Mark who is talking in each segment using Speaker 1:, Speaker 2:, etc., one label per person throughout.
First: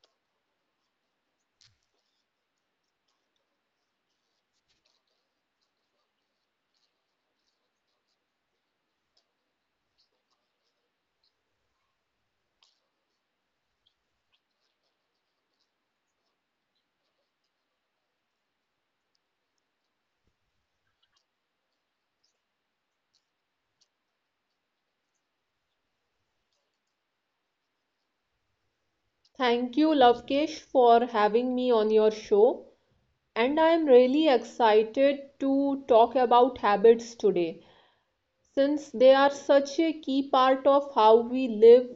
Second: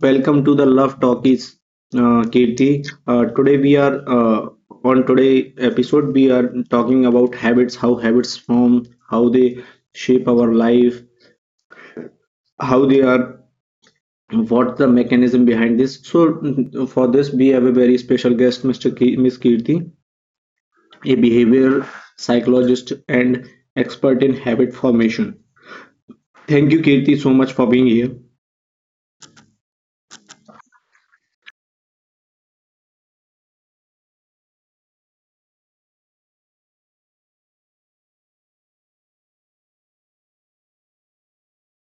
Speaker 1: Welcome to the Love Talkies, Kirti. Today we are on today episode we are talking about habits, how habits form, how they shape our life, how they are, what the mechanism behind this. So for this we have a very special guest, Miss Kirti, a behavior psychologist and expert in habit formation. Thank you, Kirti, so much for being here.
Speaker 2: Thank you, Lavkesh, for having me on your show. And I am really excited to talk about habits today, since they are such a key part of how we live,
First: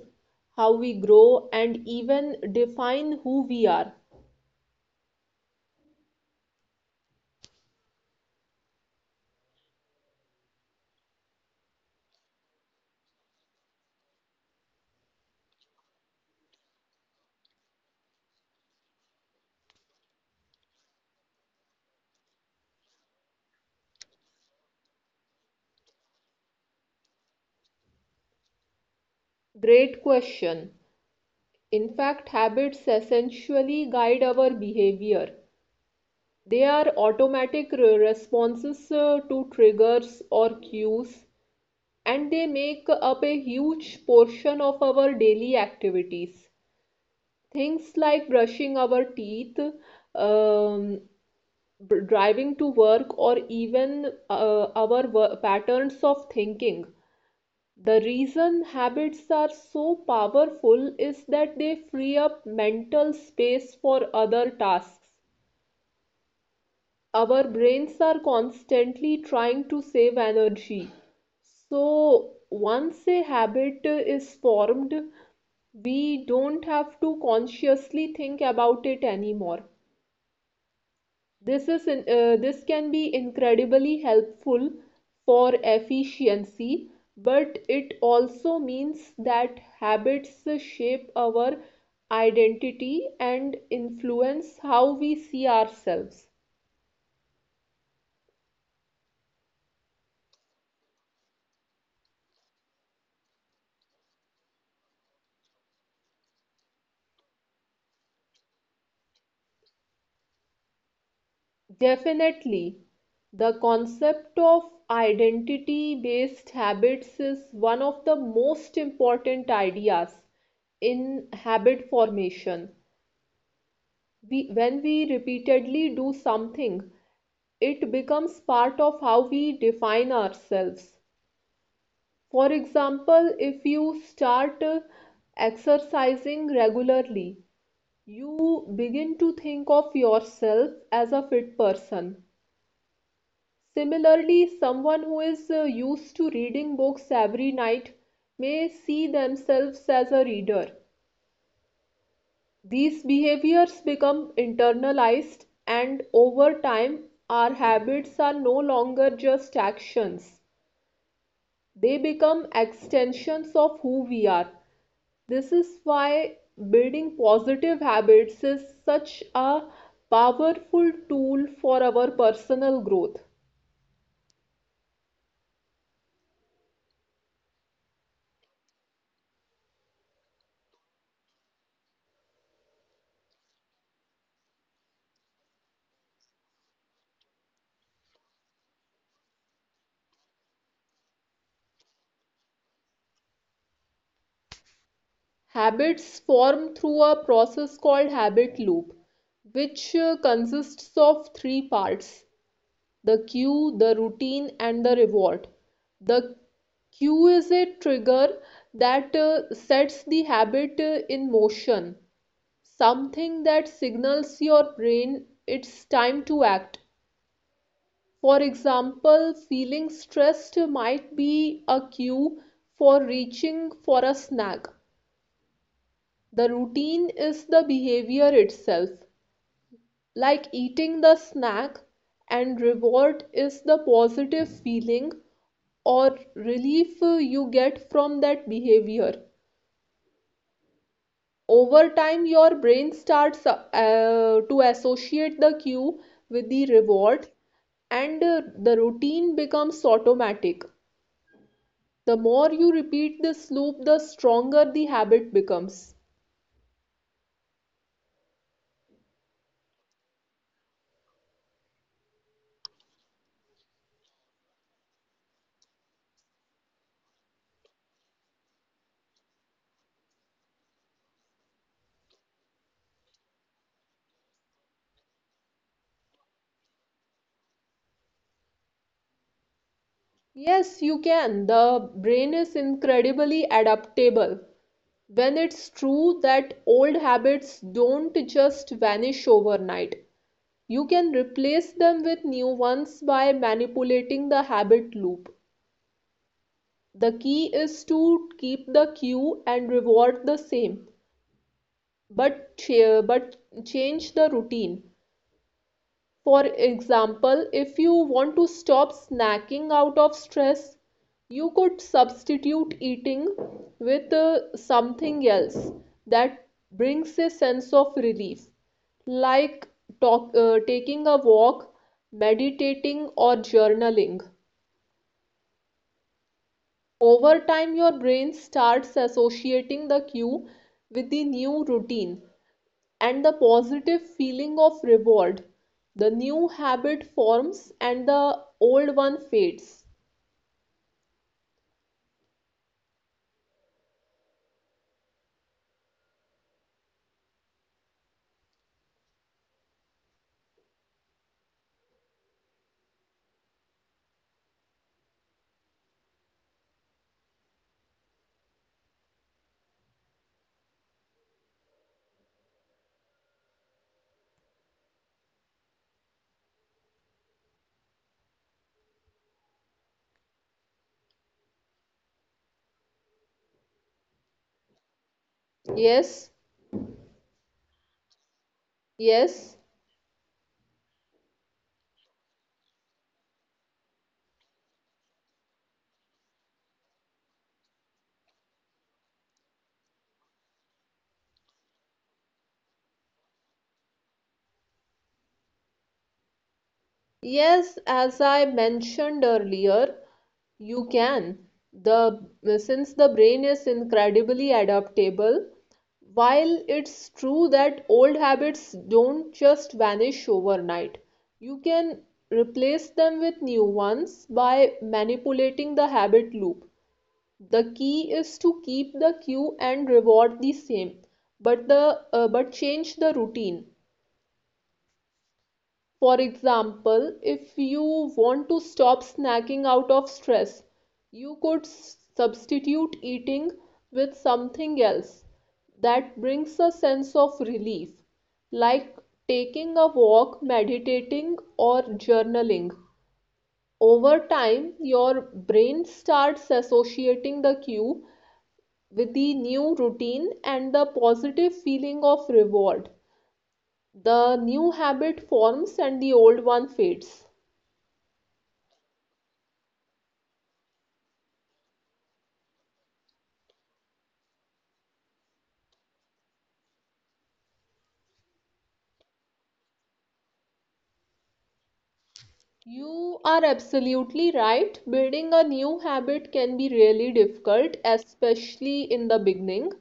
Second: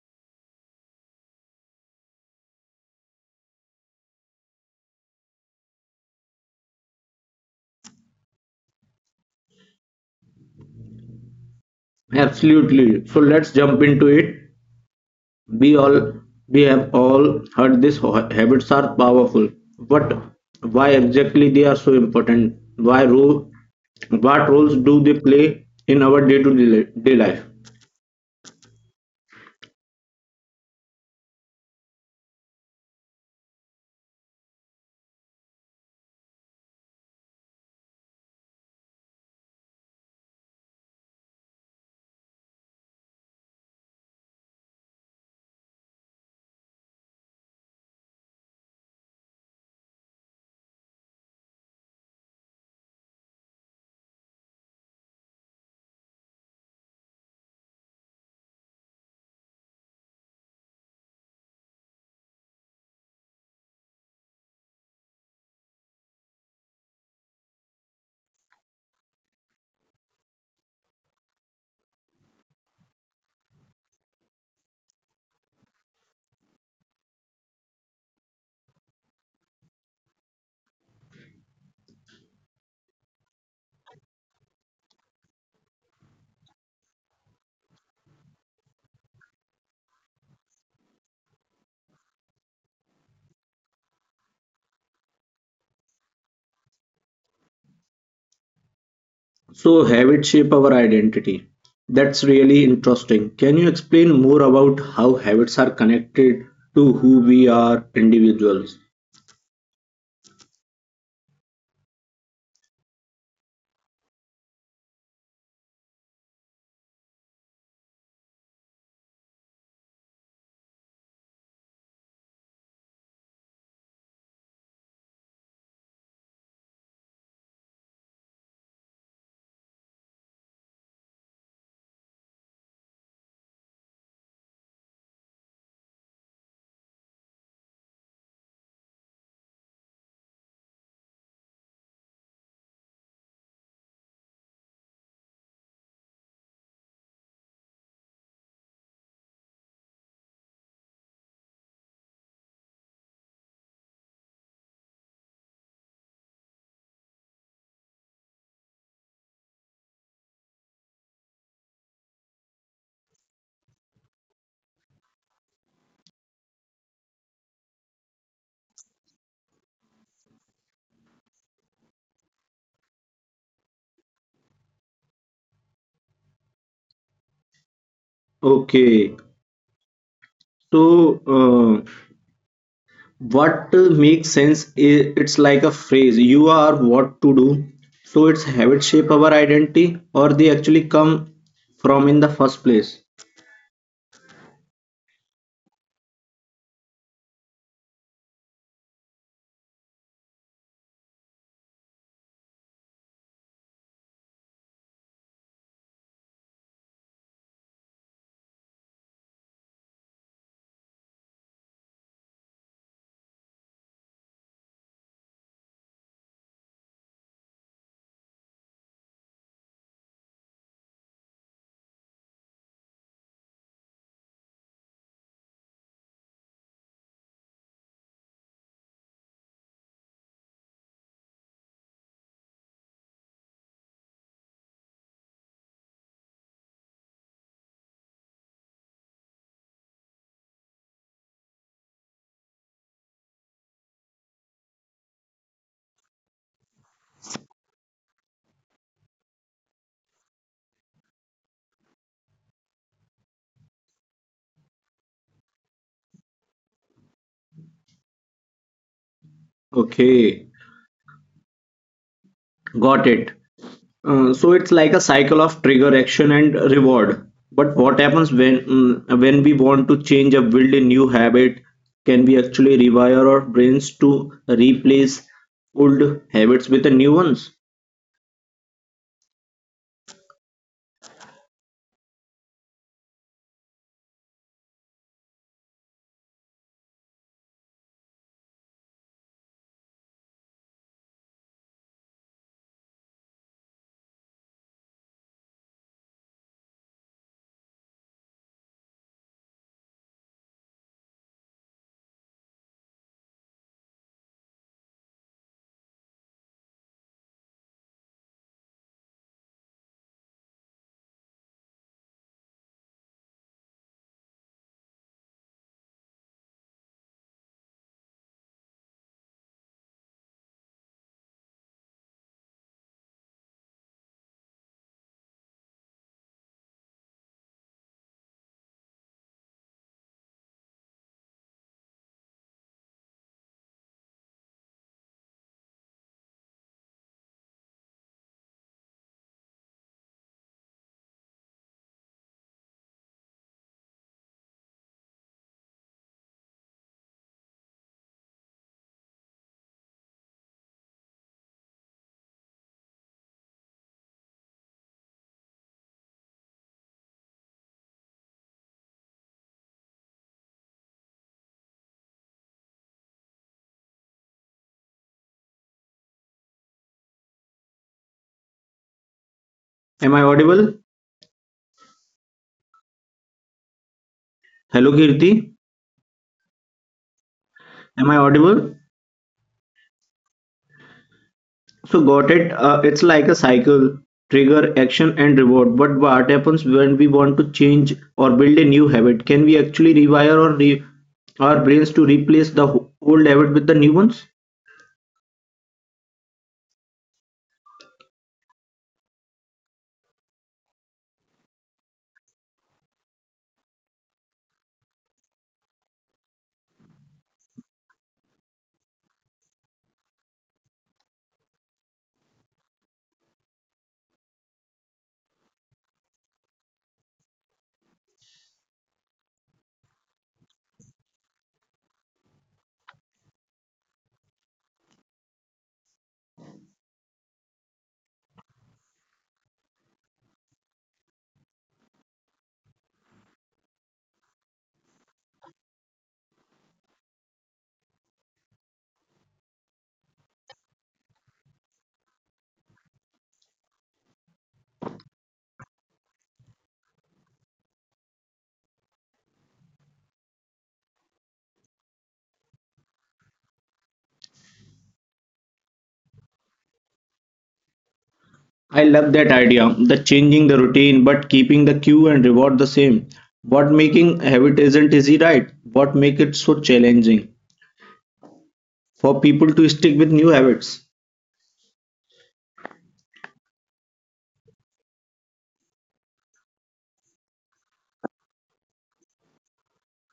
Speaker 2: how we grow, and even define who we are.
Speaker 1: Absolutely. So let's jump into it. We all we have all heard this habits are powerful, but why exactly they are so important? Why rule? What roles do they play in our day-to-day life?
Speaker 2: Great question. In fact, habits essentially guide our behavior. They are automatic responses to triggers or cues, and they make up a huge portion of our daily activities. Things like brushing our teeth, um, driving to work, or even patterns of thinking. The reason habits are so powerful is that they free up mental space for other tasks. Our brains are constantly trying to save energy. So once a habit is formed, we don't have to consciously think about it anymore. This can be incredibly helpful for efficiency, but it also means that habits shape our identity and influence how we see ourselves.
Speaker 1: So habits shape our identity. That's really interesting. Can you explain more about how habits are connected to who we are individuals?
Speaker 2: Definitely. The concept of identity-based habits is one of the most important ideas in habit formation. When we repeatedly do something, it becomes part of how we define ourselves. For example, if you start exercising regularly, you begin to think of yourself as a fit person. Similarly, someone who is used to reading books every night may see themselves as a reader. These behaviors become internalized, and over time, our habits are no longer just actions, they become extensions of who we are. This is why building positive habits is such a powerful tool for our personal growth.
Speaker 1: Okay, so what makes sense is it's like a phrase you are what to do. So its habits shape our identity or they actually come from in the first place.
Speaker 2: Habits form through a process called habit loop, which consists of three parts: the cue, the routine, and the reward. The cue is a trigger that sets the habit in motion, something that signals your brain it's time to act. For example, feeling stressed might be a cue for reaching for a snack. The routine is the behavior itself, like eating the snack, and reward is the positive feeling or relief you get from that behavior. Over time, your brain starts to associate the cue with the reward, and the routine becomes automatic. The more you repeat this loop, the stronger the habit becomes.
Speaker 1: Okay, got it. So it's like a cycle of trigger action and reward. But what happens when when we want to change or build a new habit? Can we actually rewire our brains to replace old habits with the new ones?
Speaker 2: Yes, you can. The brain is incredibly adaptable. When it's true that old habits don't just vanish overnight, you can replace them with new ones by manipulating the habit loop. The key is to keep the cue and reward the same, but change the routine. For example, if you want to stop snacking out of stress, you could substitute eating with something else that brings a sense of relief, like taking a walk, meditating, or journaling. Over time, your brain starts associating the cue with the new routine, and the positive feeling of reward. The new habit forms and the old one fades.
Speaker 1: Am I audible? Hello, Kirti.
Speaker 2: Yes,
Speaker 1: Am I audible?
Speaker 2: yes,
Speaker 1: So got it. It's like a cycle, trigger, action, and reward. But what happens when we want to change or build a new habit? Can we actually our brains to replace the old habit with the new ones?
Speaker 2: yes, as I mentioned earlier, you can. The since the brain is incredibly adaptable, while it's true that old habits don't just vanish overnight, you can replace them with new ones by manipulating the habit loop. The key is to keep the cue and reward the same, but change the routine. For example, if you want to stop snacking out of stress, you could substitute eating with something else that brings a sense of relief, like taking a walk, meditating, or journaling. Over time, your brain starts associating the cue with the new routine and the positive feeling of reward. The new habit forms and the old one fades.
Speaker 1: I love that idea. The changing the routine, but keeping the cue and reward the same. What making habit isn't easy, right? What make it so challenging for people to stick with new habits?
Speaker 2: You are absolutely right. Building a new habit can be really difficult, especially in the beginning.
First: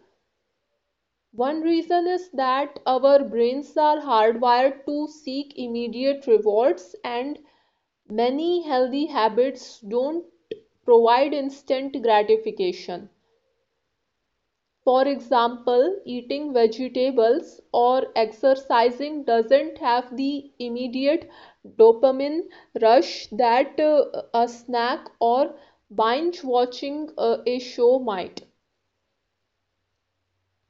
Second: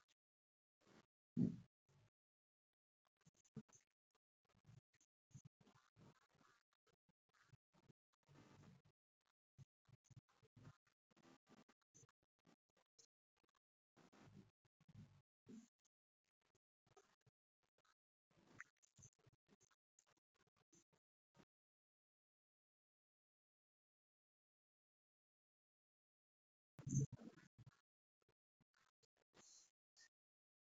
Speaker 2: One reason is that our brains are hardwired to seek immediate rewards, and many healthy habits don't provide instant gratification. For example, eating vegetables or exercising doesn't have the immediate dopamine rush that a snack or binge watching a show might.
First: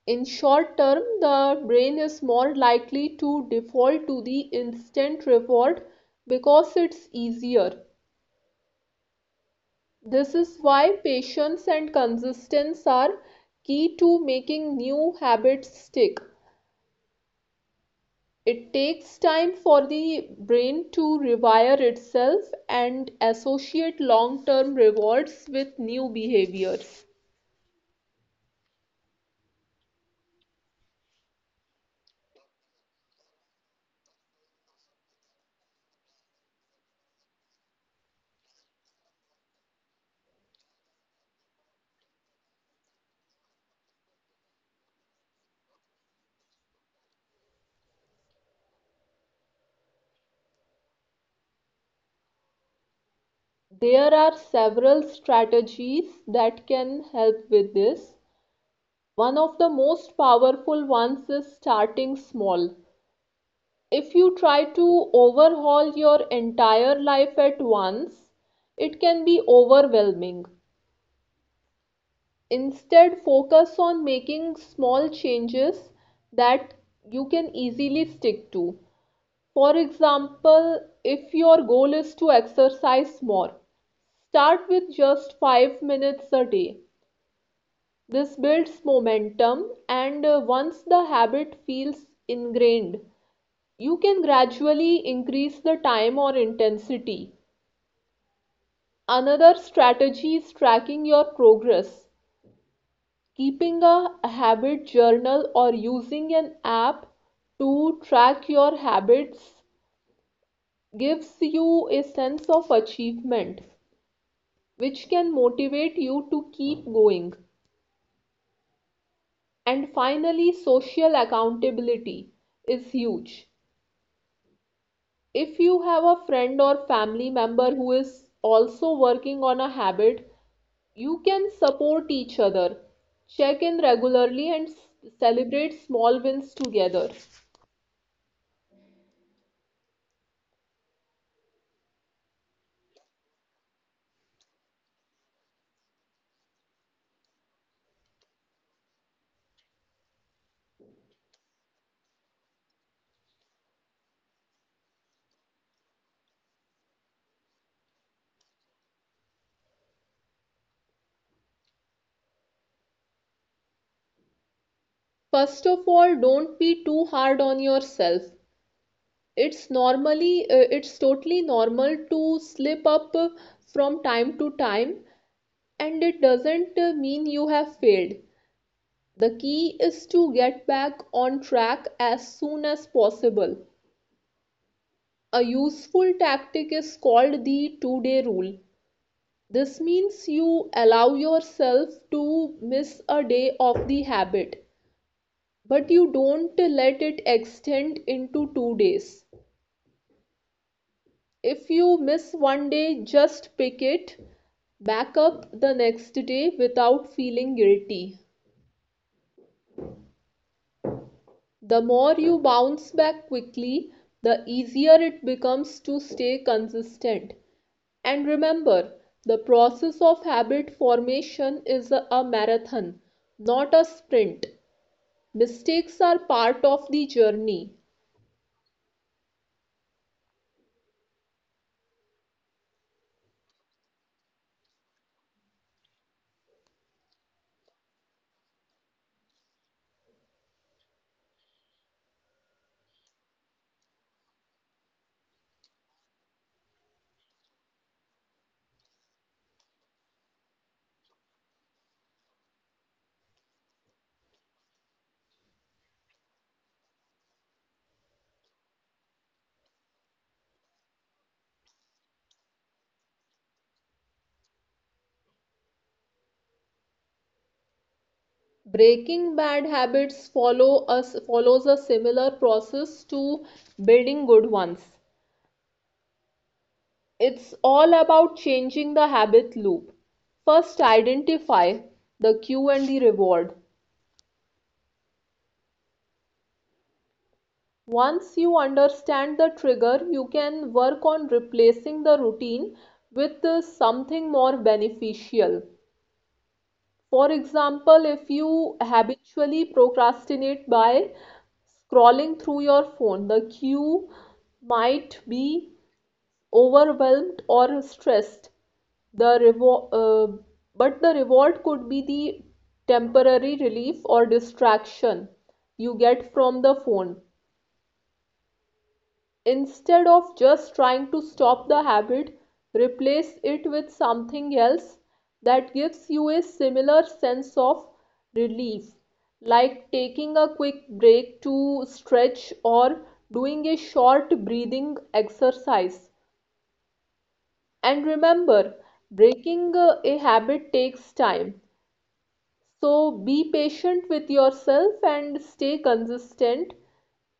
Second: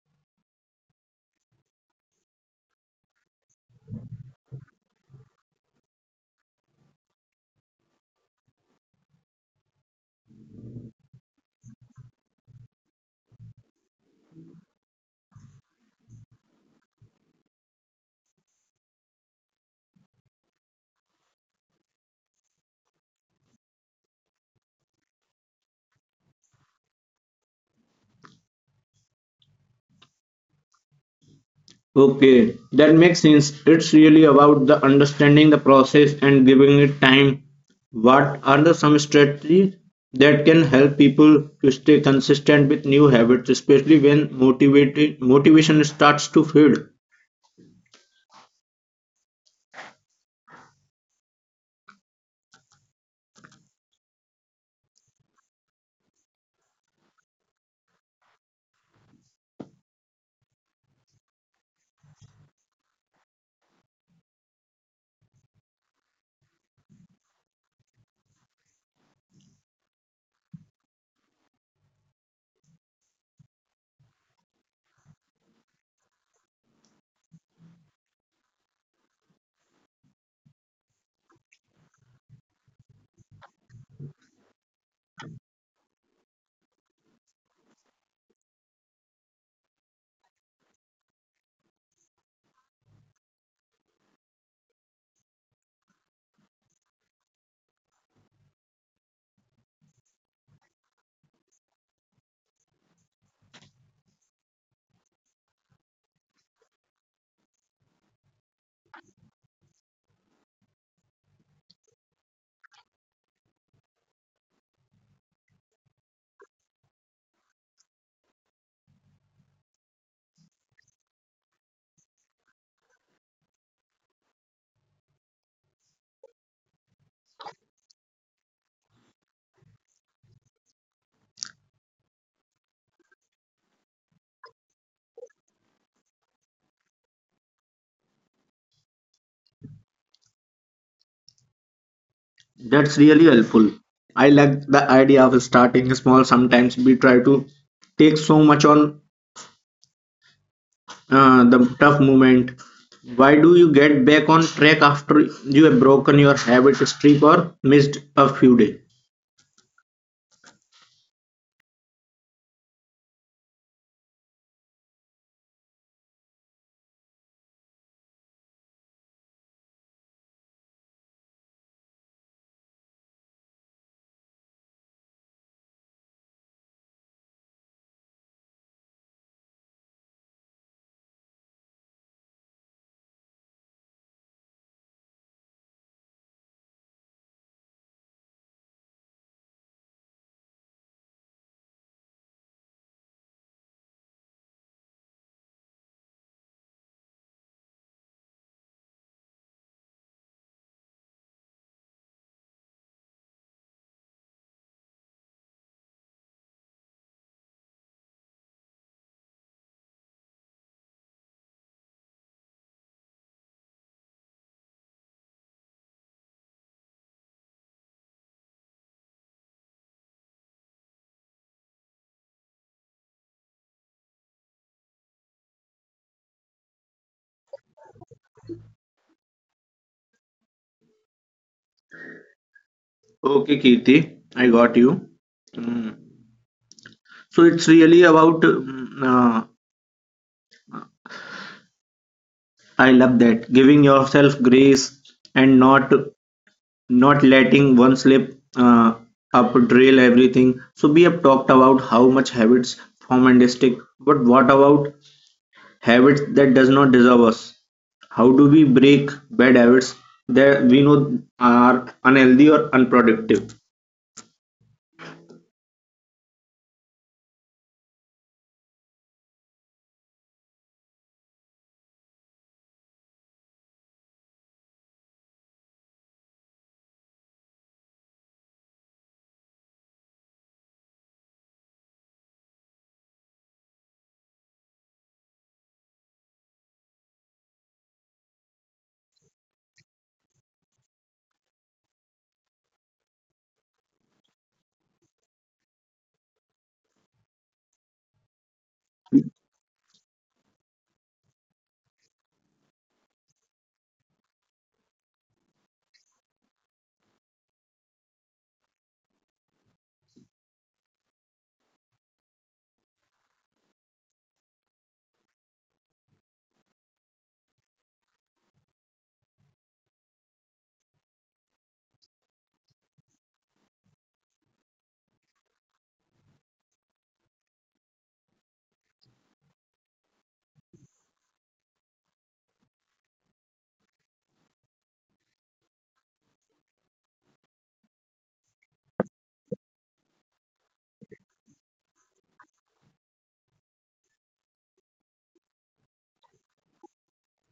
Speaker 2: In short term, the brain is more likely to default to the instant reward because it's easier. This is why patience and consistency are key to making new habits stick. It takes time for the brain to rewire itself and associate long term rewards with new behaviors.
Speaker 1: Okay, that makes sense. It's really about the understanding the process and giving it time. What are the some strategies that can help people to stay consistent with new habits, especially when motivated motivation starts to fade?
Speaker 2: There are several strategies that can help with this. One of the most powerful ones is starting small. If you try to overhaul your entire life at once, it can be overwhelming. Instead, focus on making small changes that you can easily stick to. For example, if your goal is to exercise more, start with just 5 minutes a day. This builds momentum, and once the habit feels ingrained, you can gradually increase the time or intensity. Another strategy is tracking your progress. Keeping a habit journal or using an app to track your habits gives you a sense of achievement, which can motivate you to keep going. And finally, social accountability is huge. If you have a friend or family member who is also working on a habit, you can support each other, check in regularly, and celebrate small wins together.
Speaker 1: That's really helpful. I like the idea of starting small. Sometimes we try to take so much on the tough moment. Why do you get back on track after you have broken your habit streak or missed a few days?
Speaker 2: First of all, don't be too hard on yourself. It's totally normal to slip up from time to time, and it doesn't mean you have failed. The key is to get back on track as soon as possible. A useful tactic is called the 2 day rule. This means you allow yourself to miss a day of the habit, but you don't let it extend into 2 days. If you miss one day, just pick it back up the next day without feeling guilty. The more you bounce back quickly, the easier it becomes to stay consistent. And remember, the process of habit formation is a marathon, not a sprint. Mistakes are part of the journey.
Speaker 1: Okay, Kirti, I got you. So it's really about, I love that, giving yourself grace and not letting one slip up drill everything. So we have talked about how much habits form and stick, but what about habits that does not deserve us? How do we break bad habits that we know are unhealthy or unproductive?
Speaker 2: Breaking bad habits follow us follows a similar process to building good ones. It's all about changing the habit loop. First, identify the cue and the reward. Once you understand the trigger, you can work on replacing the routine with something more beneficial. For example, if you habitually procrastinate by scrolling through your phone, the cue might be overwhelmed or stressed, the revol- uh, but the reward could be the temporary relief or distraction you get from the phone. Instead of just trying to stop the habit, replace it with something else that gives you a similar sense of relief, like taking a quick break to stretch or doing a short breathing exercise. And remember, breaking a habit takes time. So be patient with yourself and stay consistent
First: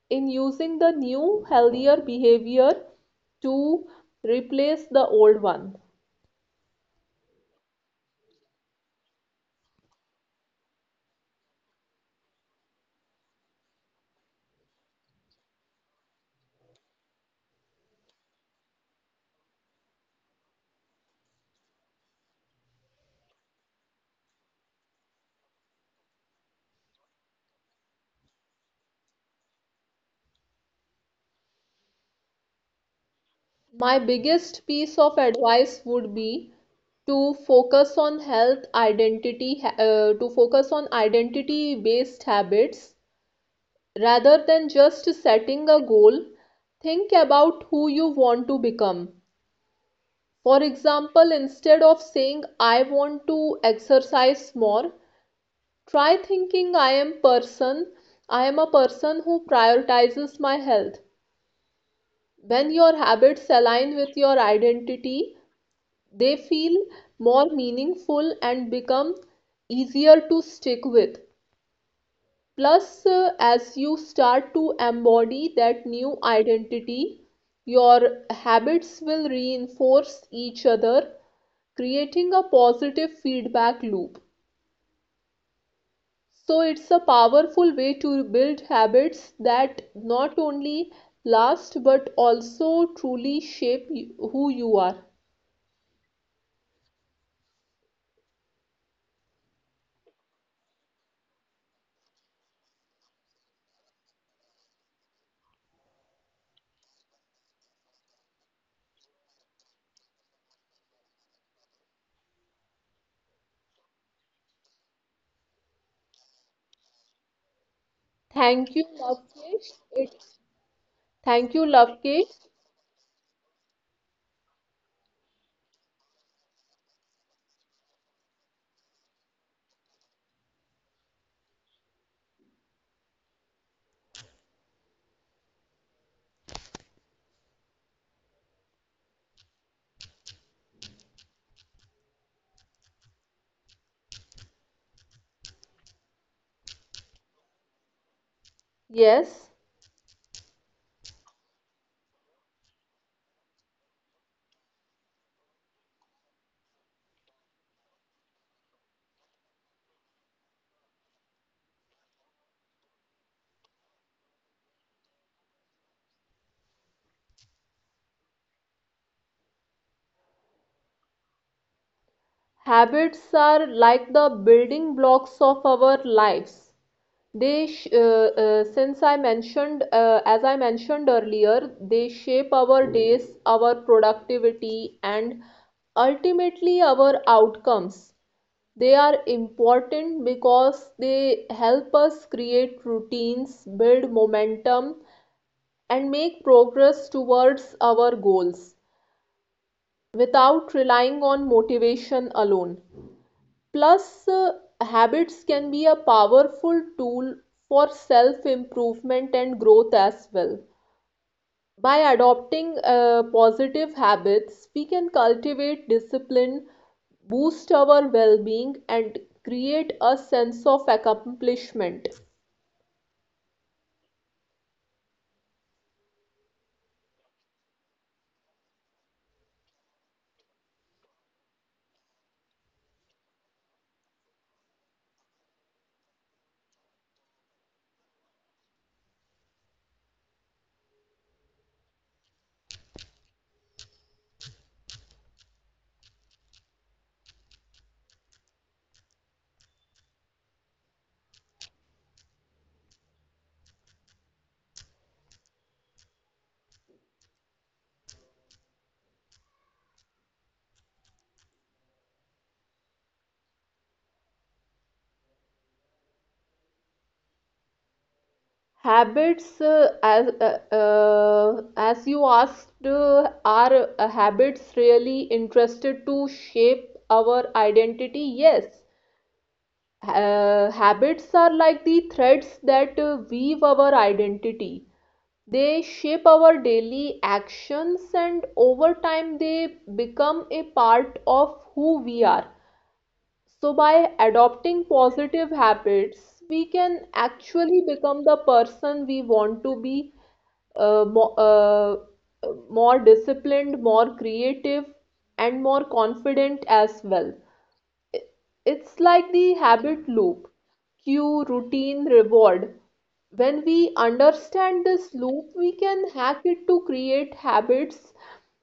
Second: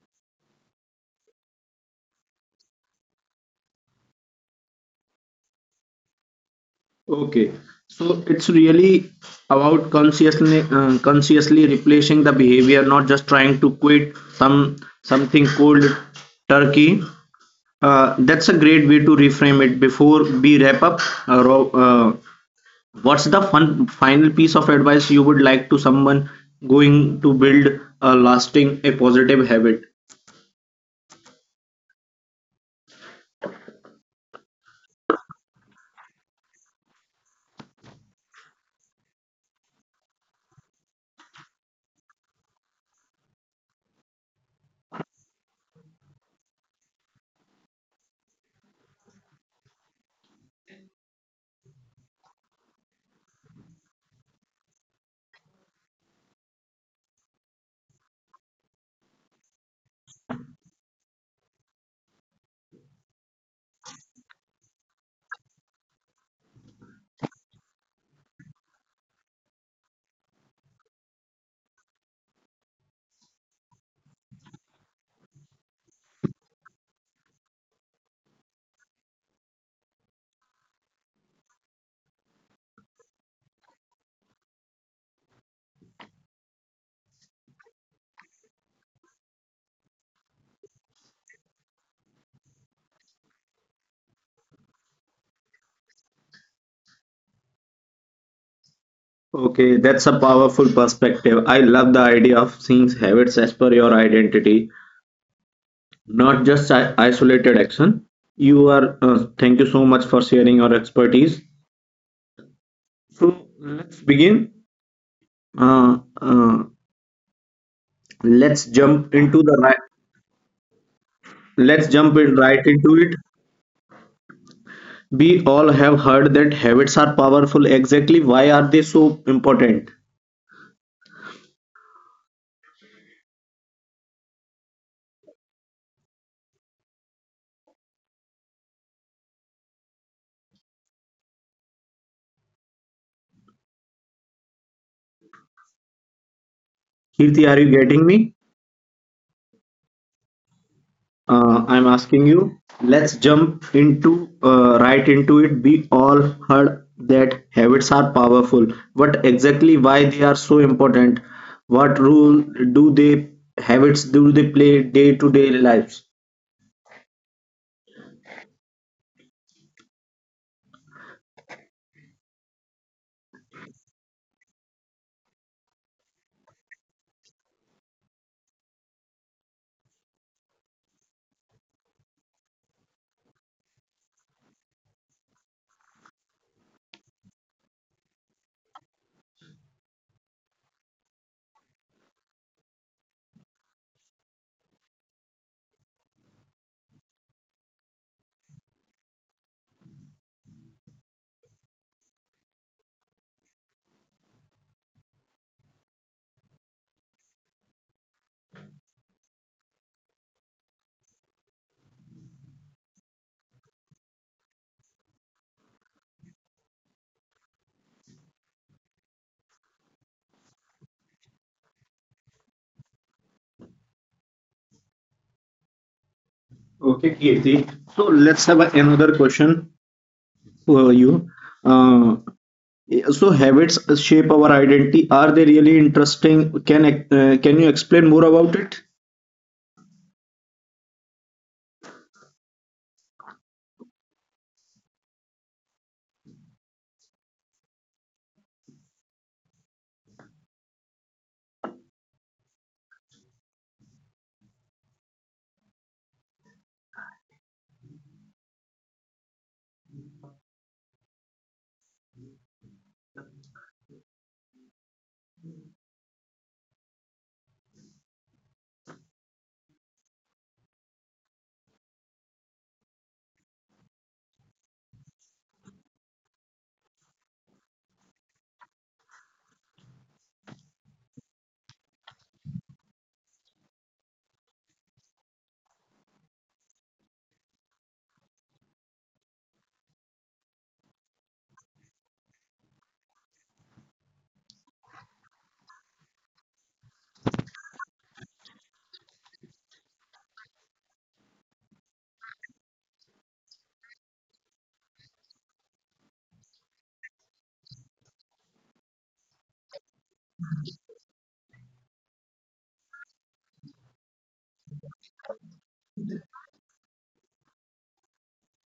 Speaker 2: in using the new, healthier behavior to replace the old one.
Speaker 1: Okay, so it's really about consciously replacing the behavior, not just trying to quit something cold turkey. That's a great way to reframe it. Before we wrap up, uh, Ro- uh, what's the fun, final piece of advice you would like to someone going to build a lasting, a positive habit?
Speaker 2: My biggest piece of advice would be to focus on identity based habits rather than just setting a goal. Think about who you want to become. For example, instead of saying I want to exercise more, try thinking I am a person who prioritizes my health. When your habits align with your identity, they feel more meaningful and become easier to stick with. Plus, as you start to embody that new identity, your habits will reinforce each other, creating a positive feedback loop. So it's a powerful way to build habits that not only last but also truly shape who you are.
Speaker 1: Okay, that's a powerful perspective. I love the idea of seeing habits as per your identity, not just isolated action. You are, thank you so much for sharing your expertise. So let's begin. Uh, uh,
Speaker 2: Thank you,
Speaker 1: let's jump into
Speaker 2: Lovekesh.
Speaker 1: the right.
Speaker 2: It Thank you,
Speaker 1: Let's
Speaker 2: Lovekesh.
Speaker 1: jump in right into it. We all have heard that habits are powerful. Exactly, why are they so important? Kirti, are you getting me?
Speaker 2: Yes,
Speaker 1: I'm asking you, let's jump into right into it. We all heard that habits are powerful. What exactly why they are so important? What role do they habits do they play day to day lives?
Speaker 2: habits are like the building blocks of our lives. They sh- since I mentioned as I mentioned earlier, they shape our days, our productivity, and ultimately our outcomes. They are important because they help us create routines, build momentum, and make progress towards our goals without relying on motivation alone. Plus, habits can be a powerful tool for self improvement and growth as well. By adopting positive habits, we can cultivate discipline, boost our well being, and create a sense of accomplishment.
Speaker 1: Okay, Kirti. So let's have another question for you. Uh, so habits shape our identity. Are they really interesting? Can you explain more about it?
Speaker 2: Habits, as you asked, are Habits really interested to shape our identity? Yes. Habits are like the threads that weave our identity. They shape our daily actions, and over time, they become a part of who we are. So, by adopting positive habits, we can actually become the person we want to be, uh, mo- uh, more disciplined, more creative, and more confident as well. It's like the habit loop, cue, routine, reward. When we understand this loop, we can hack it to create habits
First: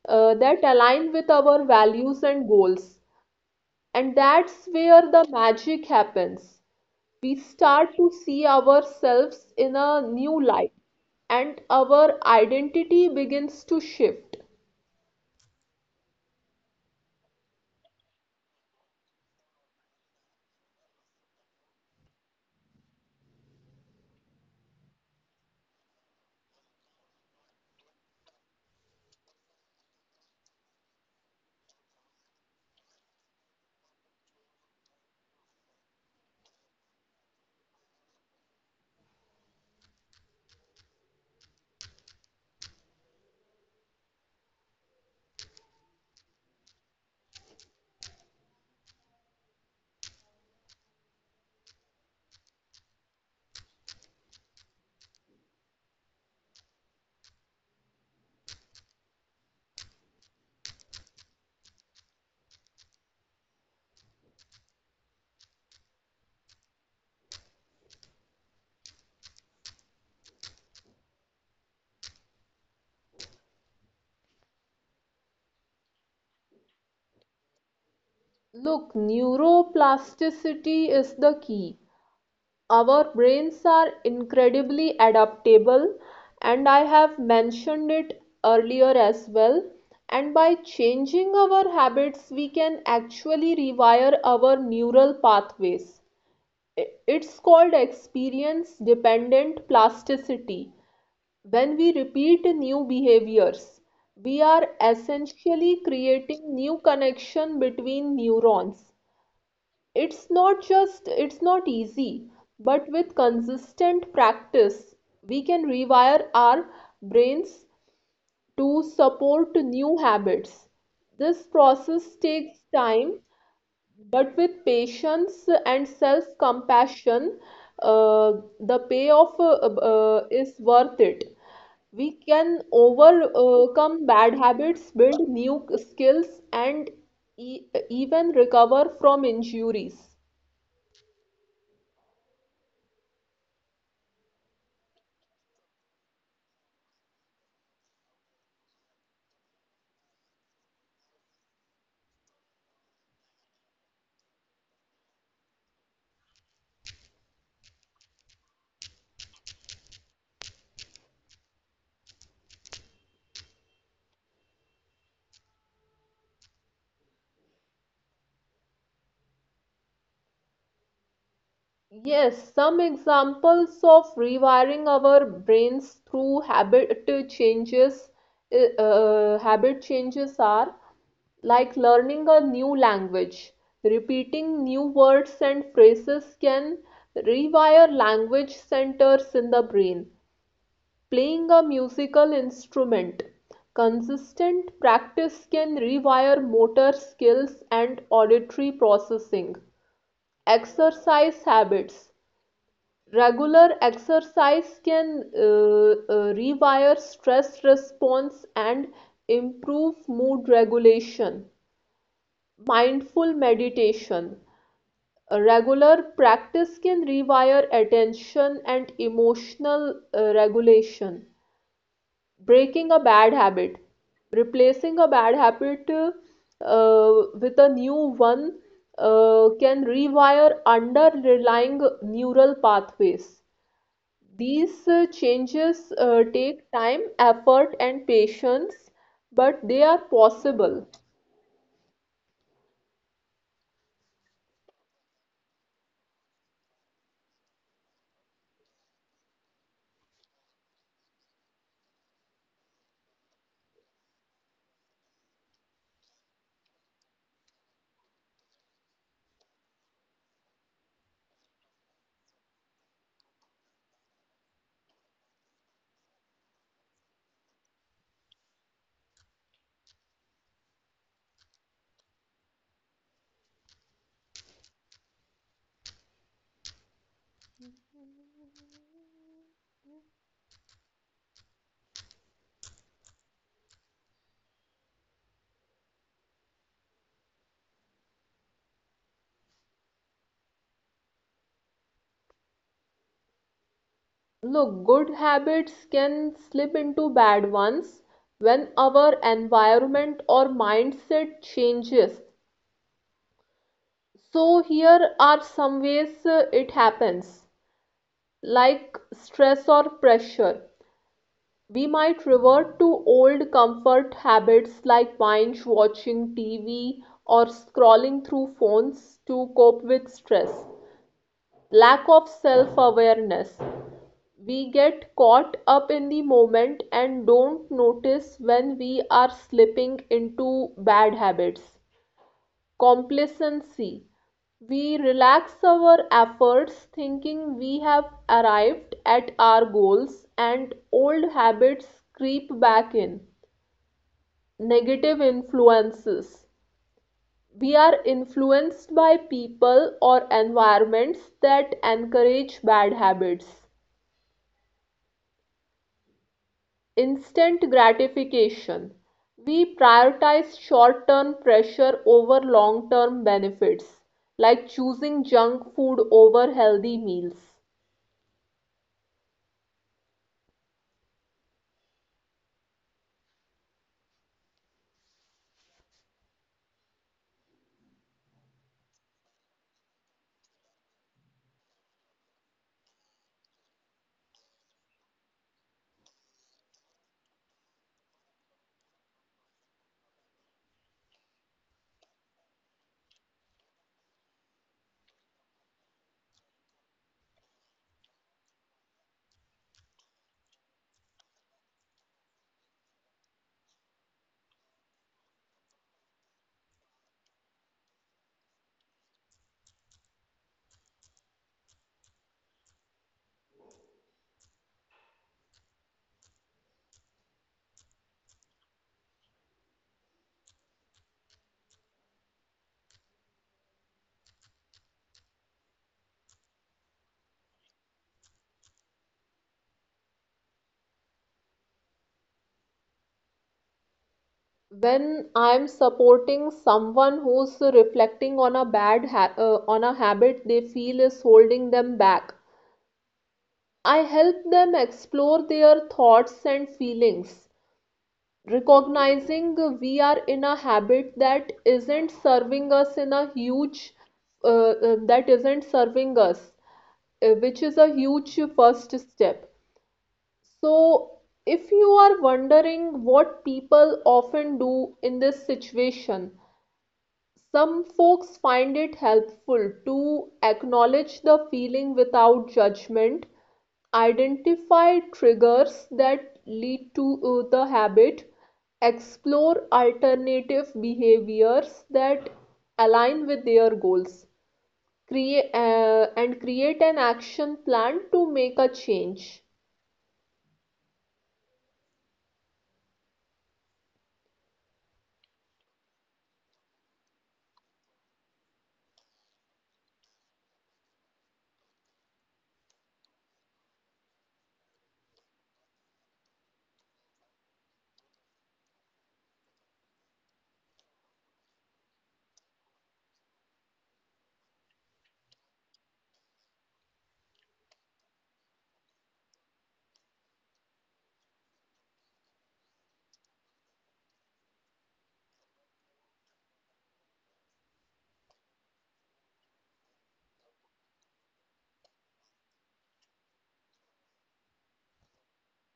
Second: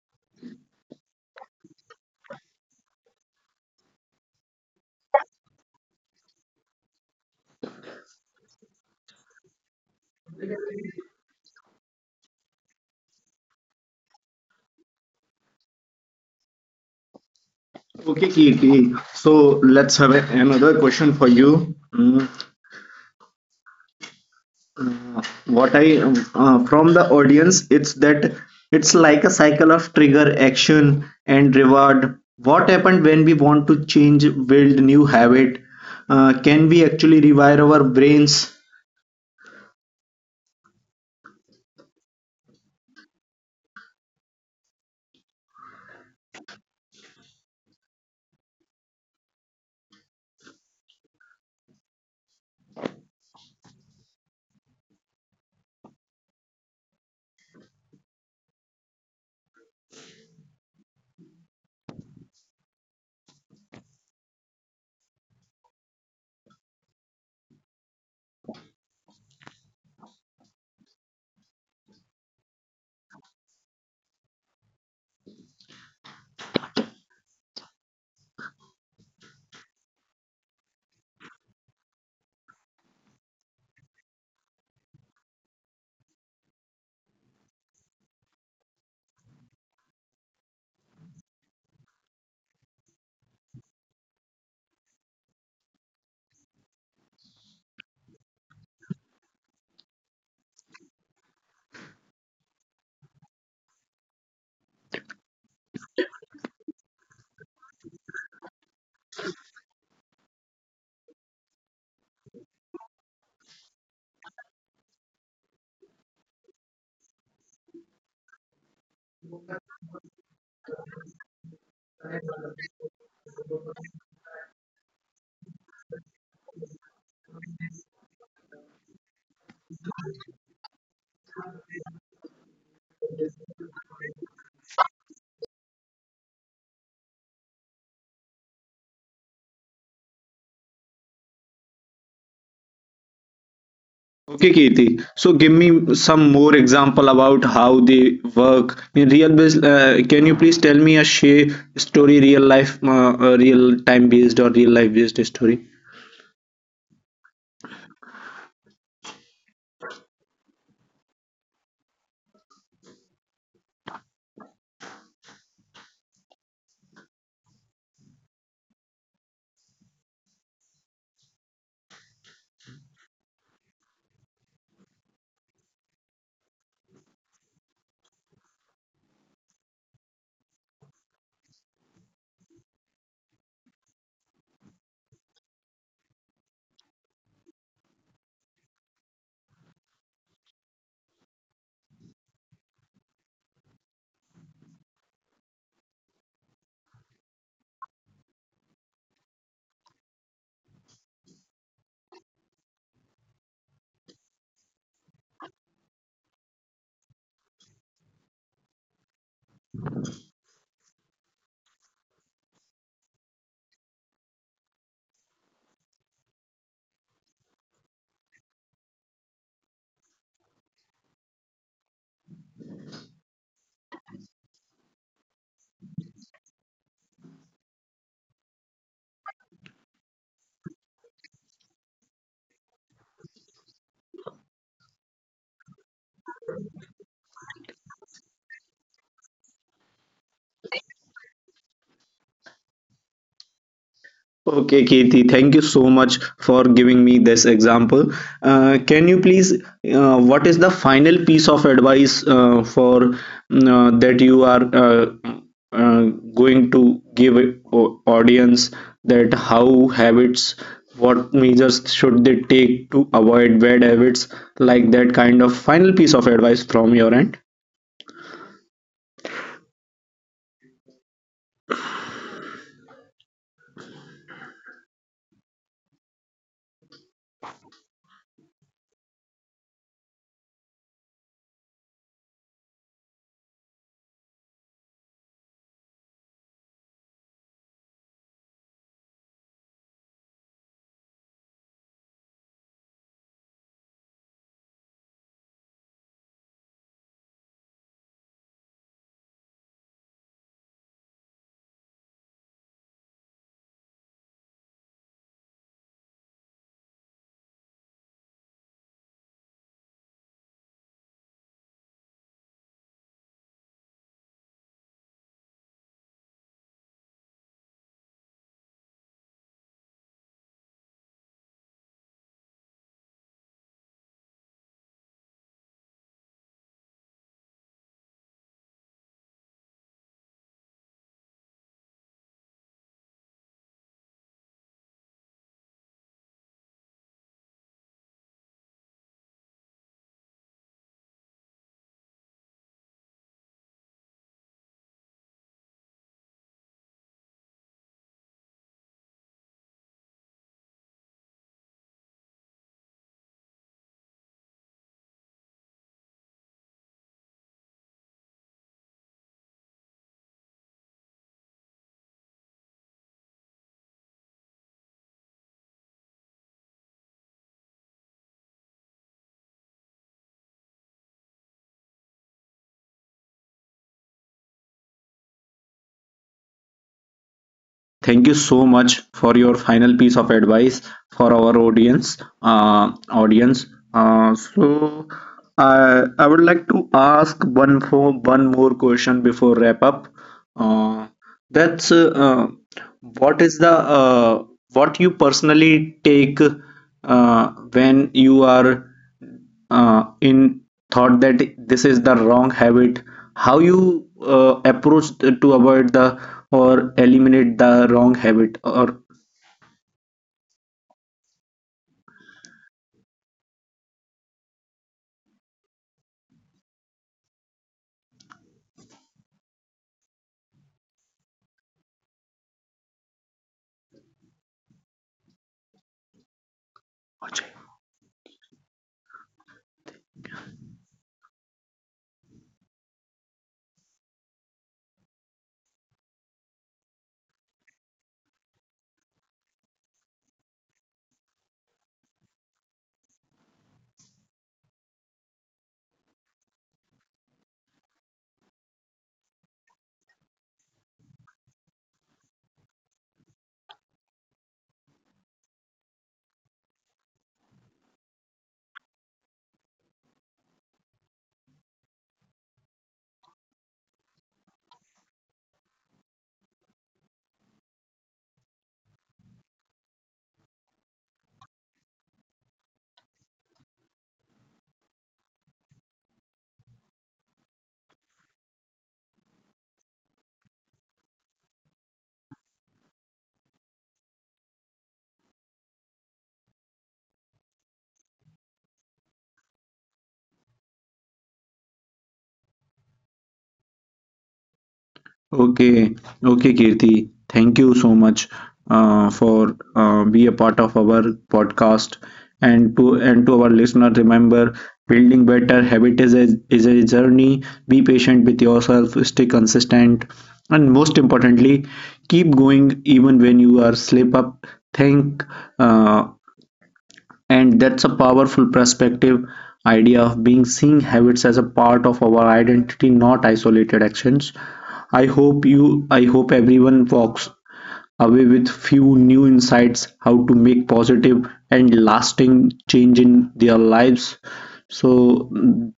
Speaker 2: that align with our values and goals. And that's where the magic happens. We start to see ourselves in a new light, and our identity begins to shift.
Speaker 1: Okay, Kirti. So let's have another question for you. Mm, What I from the audience, it's that it's like a cycle of trigger, action, and reward. What happened when we want to change, build new habit? Can we actually rewire our brains?
Speaker 2: Look, neuroplasticity is the key. Our brains are incredibly adaptable, and I have mentioned it earlier as well. And by changing our habits, we can actually rewire our neural pathways. It's called experience dependent plasticity. When we repeat new behaviors, we are essentially creating new connection between neurons. It's not easy, but with consistent practice, we can rewire our brains to support new habits. This process takes time, but with patience and self compassion, uh, the payoff is worth it. We can overcome bad habits, build new skills, and even recover from injuries.
Speaker 1: Okay, Kirti. So give me some more example about how they work in real base. Can you please tell me a share story, real life, real time based or real life based story?
Speaker 2: Yes, some examples of rewiring our brains through habit changes are like learning a new language. Repeating new words and phrases can rewire language centers in the brain. Playing a musical instrument. Consistent practice can rewire motor skills and auditory processing. Exercise habits. Regular exercise can rewire stress response and improve mood regulation. Mindful meditation. A regular practice can rewire attention and emotional regulation. Breaking a bad habit. Replacing a bad habit with a new one can rewire under-relying neural pathways. These changes take time, effort, and patience, but they are possible.
Speaker 1: Okay, Kethi, thank you so much for giving me this example. Can you please, what is the final piece of advice that you are uh, going to give it audience that how habits, what measures should they take to avoid bad habits, like that kind of final piece of advice from your end?
Speaker 2: Look, good habits can slip into bad ones when our environment or mindset changes. So, here are some ways it happens, like stress or pressure. We might revert to old comfort habits like binge watching TV or scrolling through phones to cope with stress. Lack of self awareness. We get caught up in the moment and don't notice when we are slipping into bad habits. Complacency. We relax our efforts thinking we have arrived at our goals, and old habits creep back in. Negative influences. We are influenced by people or environments that encourage bad habits. Instant gratification. We prioritize short term pressure over long term benefits, like choosing junk food over healthy meals.
Speaker 1: Thank you so much for your final piece of advice for our audience. Audience. So I would like to ask one more question before wrap up. Uh, that's what is the uh, what you personally take uh, when you are in thought that this is the wrong habit how you approach the, to avoid the or eliminate the wrong habit or okay.
Speaker 2: When I'm supporting someone who's reflecting on a habit they feel is holding them back, I help them explore their thoughts and feelings, recognizing we are in a habit that isn't serving us in a huge, that isn't serving us, which is a huge first step. So, if you are wondering what people often do in this situation, some folks find it helpful to acknowledge the feeling without judgment, identify triggers that lead to the habit, explore alternative behaviors that align with their goals, and create an action plan to make a change.
Speaker 1: Okay, okay, Kirti. Thank you so much for be a part of our podcast and to our listener. Remember, building better habit is a journey. Be patient with yourself. Stay consistent, and most importantly, keep going even when you are slip up. Think. Uh, and that's a powerful perspective idea of being seeing habits as a part of our identity, not isolated actions. I hope everyone walks away with few new insights how to make positive and lasting change in their lives. So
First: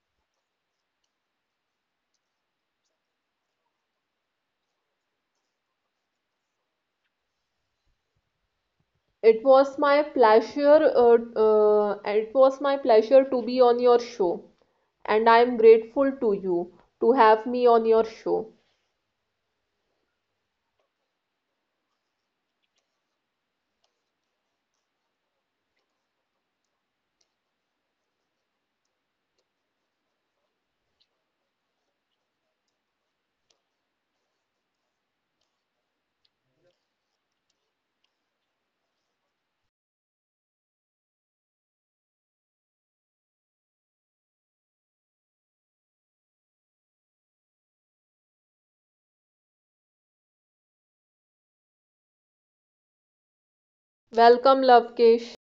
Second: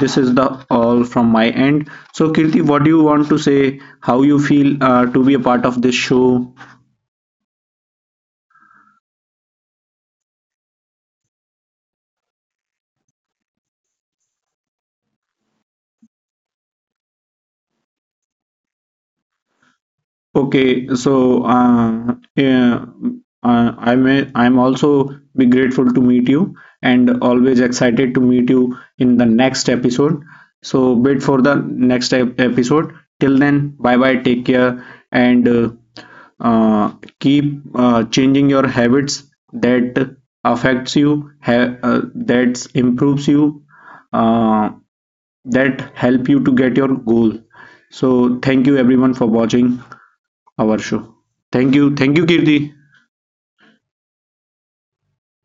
Speaker 1: this is the all from my end. So Kirti, what do you want to say? How you feel to be a part of this show?
Speaker 2: It was my pleasure to be on your show, and I am grateful to you to have me on your show.
Speaker 1: Okay, so yeah, I'm also be grateful to meet you and always excited to meet you in the next episode. So wait for the next episode. Till then, bye bye, take care, and uh, keep changing your habits that that improves you, uh, that help you to get your goal. So thank you everyone for watching our show. Thank you. Thank you, Kirti.
Speaker 2: Welcome, Lavkesh.